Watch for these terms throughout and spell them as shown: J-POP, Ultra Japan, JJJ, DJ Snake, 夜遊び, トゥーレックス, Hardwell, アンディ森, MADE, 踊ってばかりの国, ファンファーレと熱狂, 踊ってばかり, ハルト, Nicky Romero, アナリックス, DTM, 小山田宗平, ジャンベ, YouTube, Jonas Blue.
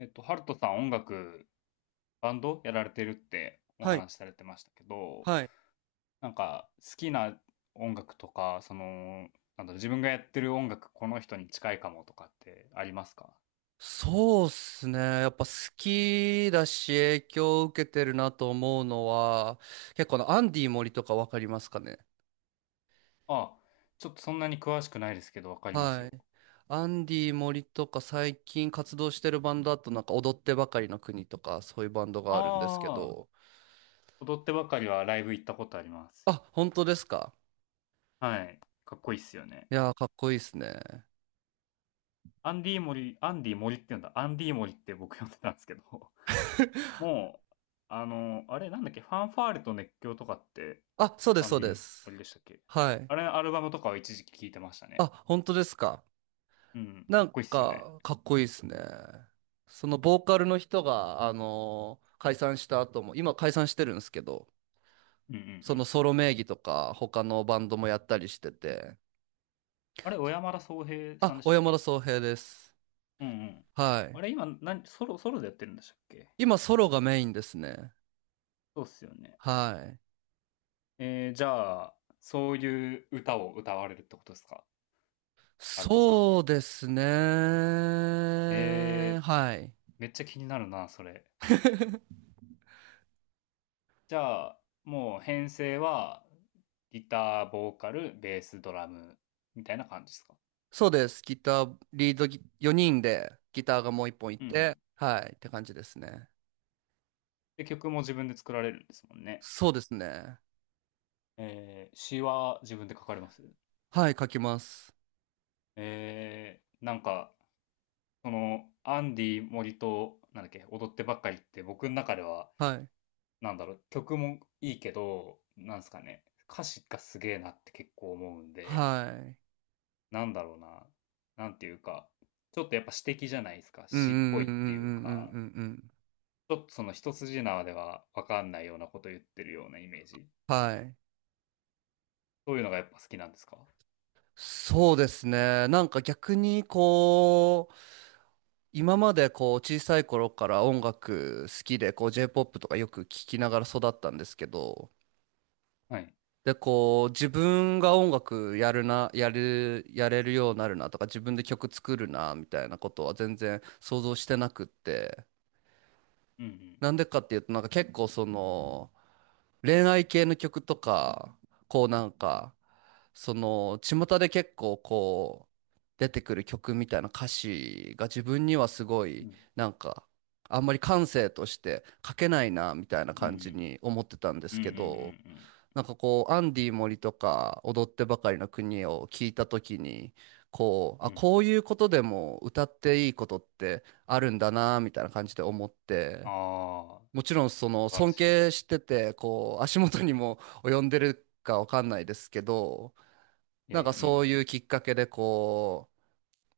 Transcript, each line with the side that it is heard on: left: ハルトさん音楽、バンドやられてるってお
right: はい、
left: 話しされてましたけど、
right: はい。
left: なんか好きな音楽とか、自分がやってる音楽、この人に近いかもとかってありますか？
right: そうっすね。やっぱ好きだし影響を受けてるなと思うのは、結構アンディ森とかわかりますかね。
left: あ、ちょっとそんなに詳しくないですけど、わかります
right: は
left: よ。
right: い。アンディ森とか最近活動してるバンドだとなんか踊ってばかりの国とかそういうバンドがあるんですけ
left: ああ、
right: ど。
left: 踊ってばかりはライブ行ったことありま
right: あ、
left: す。
right: 本当ですか。
left: はい。かっこいいっすよね。
right: いやー、かっこいいっすね。
left: アンディモリ、アンディモリって言うんだ。アンディモリって僕呼んでたんですけど、もう、あれなんだっけ、ファンファーレと熱狂とかって、
right: あ、そうで
left: ア
right: す、
left: ン
right: そう
left: デ
right: で
left: ィ
right: す。
left: 森でしたっけ？
right: はい。
left: あれ、アルバムとかは一時期聴いてましたね。
right: あ、本当ですか。
left: うん、
right: な
left: かっ
right: ん
left: こいいっすよね。
right: か、かっこいいですね。そのボーカルの人が、解散した後も、今解散してるんですけど、
left: うんうんう
right: その
left: ん。
right: ソロ名義とか、他のバンドもやったりしてて。
left: あれ、小山田宗平
right: あ、
left: さんでし
right: 小
left: たっ
right: 山田
left: け？
right: 宗平です。
left: うんうん。
right: は
left: あ
right: い。
left: れ、今、何、ソロでやってるんでしたっけ？
right: 今ソロがメインですね。
left: そうっすよね。
right: はい。
left: えー、じゃあ、そういう歌を歌われるってことですか？アルトさん。
right: そうですね。
left: えー、
right: はい。
left: めっちゃ気になるな、それ。じゃあ、もう編成は、ギター、ボーカル、ベース、ドラム、みたいな感じですか？
right: そうです。ギター、リードギ、4人でギターがもう1本い
left: うんうん。
right: て、はい、って感じですね。
left: で、曲も自分で作られるんですもんね。
right: そうですね。
left: えー、詩は自分で書かれます？
right: はい、書きます。
left: なんか、アンディ森と、なんだっけ、踊ってばっかりって僕の中では、
right: はい。
left: 曲もいいけど、なんすかね、歌詞がすげえなって結構思うんで、
right: はい。
left: なんだろうな、なんていうか、ちょっとやっぱ詩的じゃないですか、
right: うんう
left: 詩っ
right: ん
left: ぽ
right: う
left: い
right: んう
left: っていう
right: んうん
left: か、
right: うんうんうん。
left: ちょっとその一筋縄ではわかんないようなこと言ってるようなイメージ。
right: はい。
left: そういうのがやっぱ好きなんですか？
right: そうですね。なんか逆にこう、今までこう小さい頃から音楽好きでこう J-POP とかよく聞きながら育ったんですけど、
left: はい。
right: でこう自分が音楽やれるようになるなとか自分で曲作るなみたいなことは全然想像してなくって、
left: うん
right: なんでかっていうとなんか結構その、恋愛系の曲とか、こうなんか、その、巷で結構こう、出てくる曲みたいな歌詞が自分にはすご
left: うん。
right: い、
left: う
right: なんか、あんまり感性として書けないな、みたいな
left: んうんう
right: 感じ
left: ん。
right: に思ってたんで
left: うんう
right: す
left: ん
right: け
left: うんう
right: ど、
left: ん。
right: なんかこう、アンディ森とか、踊ってばかりの国を聞いたときに、こう、
left: うん
right: あ、
left: うん、
right: こういうことでも歌っていいことってあるんだな、みたいな感じで思って、
left: ああ、
right: もちろんその
left: 素晴ら
right: 尊
left: しい。
right: 敬しててこう足元にも及んでるかわかんないですけど、
left: いや
right: なん
left: い
right: か
left: や、う
right: そ
left: ん。
right: ういうきっかけでこ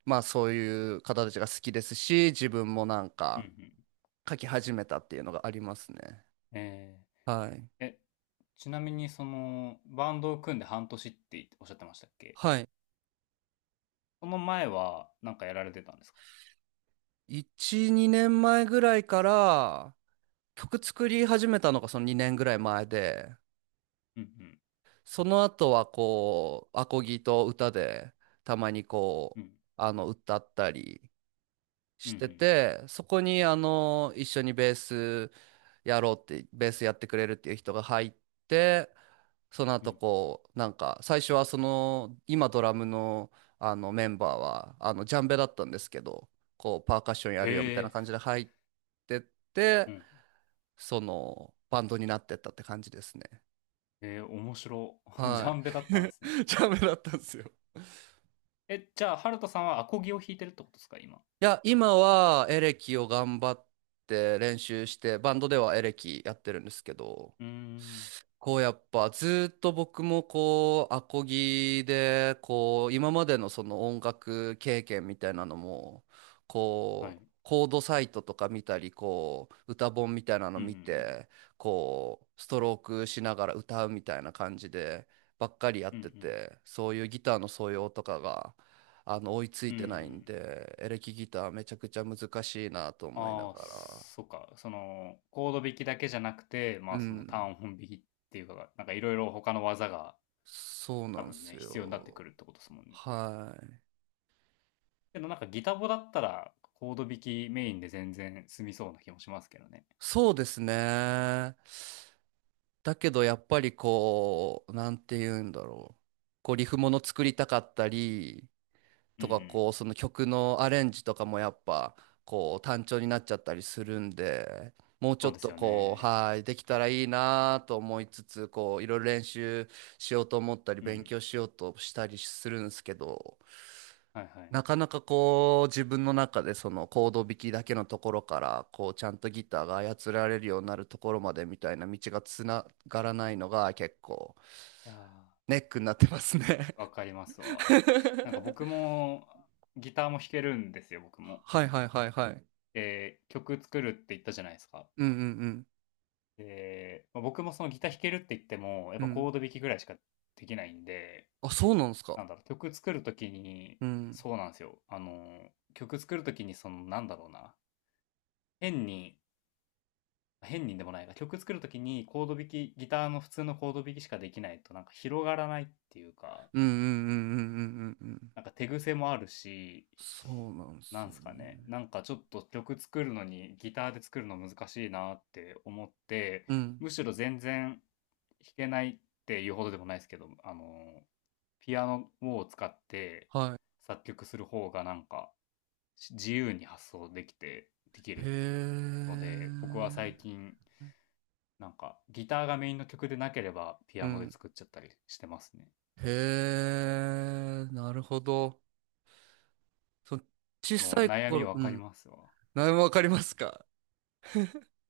right: う、まあそういう方たちが好きですし、自分もなん
left: うんう
right: か
left: ん。
right: 書き始めたっていうのがありますね。
left: え
right: はい
left: ー、え、ちなみにその、バンドを組んで半年っておっしゃってましたっけ？
right: はい、
left: その前はなんかやられてたんですか？
right: 1、2年前ぐらいから曲作り始めたのがその2年ぐらい前で、
left: うんうん。
right: その後はこうアコギと歌でたまにこ
left: う
right: う
left: ん。
right: 歌ったり
left: う
right: して
left: ん
right: て、そこに一緒にベースやろうって、ベースやってくれるっていう人が入って、その
left: うん。う
right: 後
left: ん。
right: こう、なんか、最初はその、今ドラムのあのメンバーは、ジャンベだったんですけど、こう、パーカッションやるよみ
left: へ
right: たいな
left: え。
right: 感じで入ってっ
left: う
right: て、
left: ん。
right: その、バンドになってったって感じですね。
left: えー、面白。ジ
right: は
left: ャンベだ
right: い。
left: ったんですね。
right: ジャンベだったんですよ。
left: え、じゃあ、ハルトさんはアコギを弾いてるってことですか今？
right: いや、今はエレキを頑張って練習して、バンドではエレキやってるんですけど、
left: うーん。
right: こうやっぱずっと僕もこうアコギでこう今までのその音楽経験みたいなのも、
left: はい。
right: こうコードサイトとか見たりこう歌本みたいなの
left: うんうん
right: 見
left: う
right: てこうストロークしながら歌うみたいな感じでばっか
left: ん。
right: りやっ
left: うんう
right: て
left: ん。
right: て、そういうギターの素養とかが追いつ
left: う
right: いてないん
left: ん、
right: で、エレキギターめちゃくちゃ難しいなと思いな
left: ああ、
right: がら。
left: そっか。その、コード弾きだけじゃなくて、ま
right: う
left: あその
right: ん、
left: 単音弾きっていうか、なんかいろいろ他の技が
right: そうな
left: 多
right: んで
left: 分
right: す
left: ね、必要になってく
right: よ。
left: るってことですもんね。
right: はい、
left: けどなんかギタボだったら、コード弾きメインで全然済みそうな気もしますけどね。
right: そうですね。だけどやっぱりこう、なんて言うんだろう。こうリフもの作りたかったり
left: うん
right: と
left: う
right: か、
left: ん。
right: こうその曲のアレンジとかもやっぱこう単調になっちゃったりするんで、もうちょ
left: そう
right: っ
left: です
right: と
left: よ
right: こう、
left: ね。
right: はい、できたらいいなと思いつつ、こういろいろ練習しようと思ったり、
left: う
right: 勉
left: ん。
right: 強しようとしたりするんですけど、
left: はいはい。
right: なかなかこう自分の中でそのコード弾きだけのところからこうちゃんとギターが操られるようになるところまでみたいな道がつながらないのが結構
left: いやー、
right: ネックになってますね。
left: わかりますわ。なんか僕も、ギターも弾けるんですよ、僕も。
right: はいはいはいはい。
left: で、曲作るって言ったじゃないですか。
right: うんうん
left: で、まあ、僕もそのギター弾けるって言っても、やっ
right: うん
left: ぱ
right: うん。
left: コード弾きぐらいしかできないんで、
right: あ、そうなんですか。
left: なんだろう、曲作るときに、
right: うん。
left: そうなんですよ。曲作るときに、なんだろうな、変に、変にでもないな、曲作るときにコード弾き、ギターの普通のコード弾きしかできないと、なんか広がらないっていうか、
right: うんうんうんうんうんうんうん。
left: なんか手癖もあるし、
right: そうなんです
left: な
right: よ
left: んすかね、
right: ね。
left: なんかちょっと曲作るのに、ギターで作るの難しいなって思って、
right: うん。
left: むしろ全然弾けないっていうほどでもないですけど、ピアノを使って
right: はい。
left: 作曲する方がなんか自由に発想できて、でき
right: へ
left: る
right: え。
left: ので、僕は最近なんかギターがメインの曲でなければピ
right: う
left: アノで
right: ん。
left: 作っちゃったりしてますね。
right: へえ。なるほど。その小
left: で
right: さ
left: も
right: い
left: 悩み
right: 頃、
left: わ
right: う
left: かり
right: ん。
left: ますわ。
right: 何もわかりますか。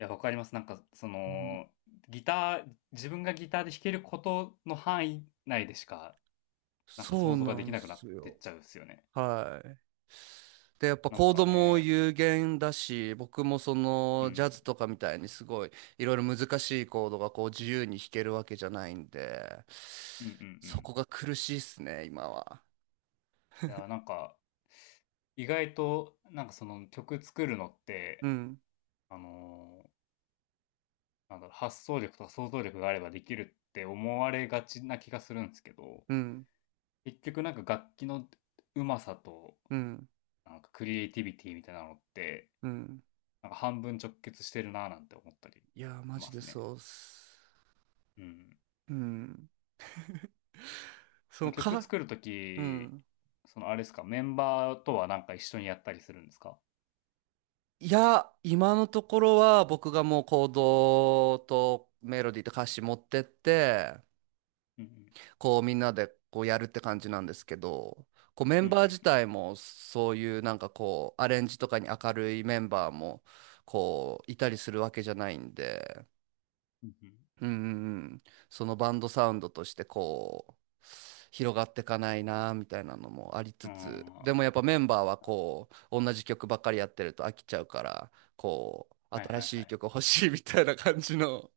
left: いや、わかります。なんかそ
right: うん、
left: の、ギター、自分がギターで弾けることの範囲内でしかなんか
right: そ
left: 想
right: う
left: 像が
right: な
left: でき
right: んで
left: なくなっ
right: す
left: てっ
right: よ。
left: ちゃうっすよね。
right: はい。で、やっぱ
left: なん
right: コー
left: か
right: ドも
left: ね、
right: 有限だし、僕もそ
left: う
right: のジャ
left: ん、
right: ズとかみたいにすごいいろいろ難しいコードがこう自由に弾けるわけじゃないんで、
left: うんうんう
right: そ
left: ん。
right: こが苦しいっすね、今は。
left: いやー、なんか、意外と、なんかその曲作るのっ
right: う
left: て、
right: ん、
left: あのーなんだろう、発想力とか想像力があればできるって思われがちな気がするんですけど、
right: うん、
left: 結局なんか楽器のうまさと、
right: うん、
left: なんかクリエイティビティみたいなのって、
right: うん。
left: なんか半分直結してるなーなんて思ったりし
right: いやー、マジ
left: ます
right: で
left: ね。
right: そうっす。
left: うん。
right: うん。そ
left: で
right: の
left: も曲
right: か、
left: 作ると
right: う
left: き、
right: ん。
left: そのあれですか、メンバーとはなんか一緒にやったりするんですか？
right: いや、今のところは僕がもうコードとメロディーと歌詞持ってって、
left: うん
right: こうみんなでこうやるって感じなんですけど、こうメ
left: う
right: ン
left: ん。うんう
right: バー
left: ん。
right: 自体もそういうなんかこうアレンジとかに明るいメンバーもこういたりするわけじゃないんで、
left: うん
right: うんうんうん、そのバンドサウンドとしてこう広がってかないなみたいなのもあり
left: う
right: つ
left: ん。
right: つ、
left: ん。
right: で
left: は
right: もやっぱメンバーはこう同じ曲ばっかりやってると飽きちゃうから、こう
left: いはい
right: 新
left: は
right: しい
left: い。
right: 曲欲しいみたいな感じの。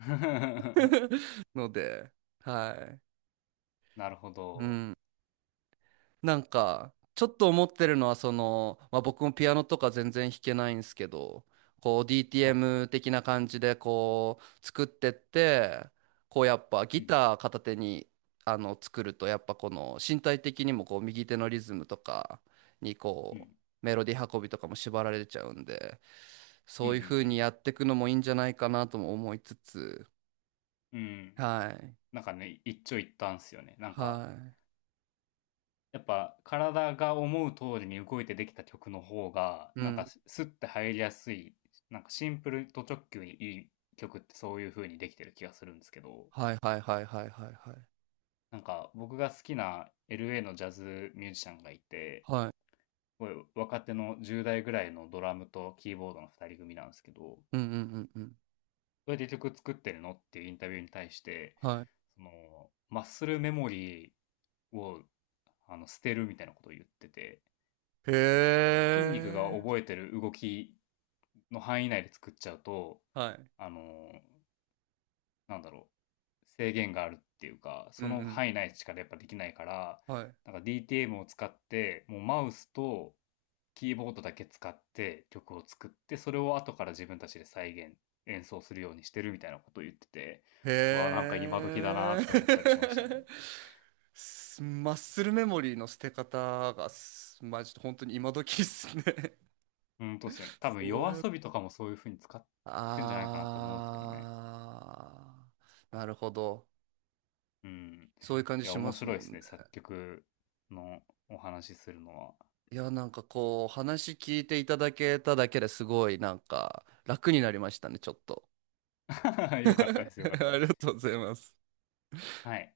right: ので、はい、
left: なるほ
right: う
left: ど。
right: ん。なんか、ちょっと思ってるのは、その、まあ、僕もピアノとか全然弾けないんですけど、こう
left: はいはい。
right: DTM 的な感じでこう作ってって、こうやっぱ
left: う
right: ギ
left: ん。
right: ター片手に作ると、やっぱこの身体的にもこう右手のリズムとかに
left: う
right: こ
left: ん。
right: うメロディー運びとかも縛られちゃうんで、
left: うん
right: そ
left: う
right: ういう風に
left: ん
right: やっていくのもいいんじゃないかなとも思いつつ、
left: うん。うん。
right: はい。
left: なんかね、一長一短っすよね。なんか、
right: は
left: やっぱ体が思う通りに動いてできた曲の方が、
right: い。う
left: なん
right: ん。
left: かスッて入りやすい、なんかシンプルと直球にいい曲ってそういう風にできてる気がするんですけど、
right: はいはいはいはいはいはい。
left: なんか僕が好きな LA のジャズミュージシャンがいて、
right: はい。
left: すごい若手の10代ぐらいのドラムとキーボードの2人組なんですけど、
right: うんうんうんうん。
left: どうやって曲作ってるのっていうインタビューに対して、
right: は
left: その、マッスルメモリーを捨てるみたいなことを言ってて、
right: い。へ
left: あの筋肉が
right: え。
left: 覚えてる動きの範囲内で作っちゃうと、
right: はい。
left: あの、なんだろ制限があるっていうか、
right: う
left: その
right: ん
left: 範囲内しかやっぱできないから、
right: うん。はい。
left: なんか DTM を使って、もうマウスとキーボードだけ使って曲を作って、それを後から自分たちで再現、演奏するようにしてるみたいなことを言ってて、うわ、なんか
right: へ
left: 今時だな
right: え。
left: って思ったりしましたね。
right: マッスルメモリーの捨て方がマジで本当に今時っすね。
left: うん、とですね。多分夜
right: そう
left: 遊
right: や。
left: びとかもそういう風に使ってんじゃないかなと思うんですけどね。
right: あー、なるほど。
left: うん。
right: そういう感じ
left: いや、
right: しま
left: 面
right: す
left: 白いで
right: もん
left: す
right: ね。
left: ね。作曲のお話しするの
right: いや、なんかこう、話聞いていただけただけですごい、なんか楽になりましたね、ちょっと。
left: は。よかったです。よかった で
right: ありが
left: す。
right: とうございます。
left: はい。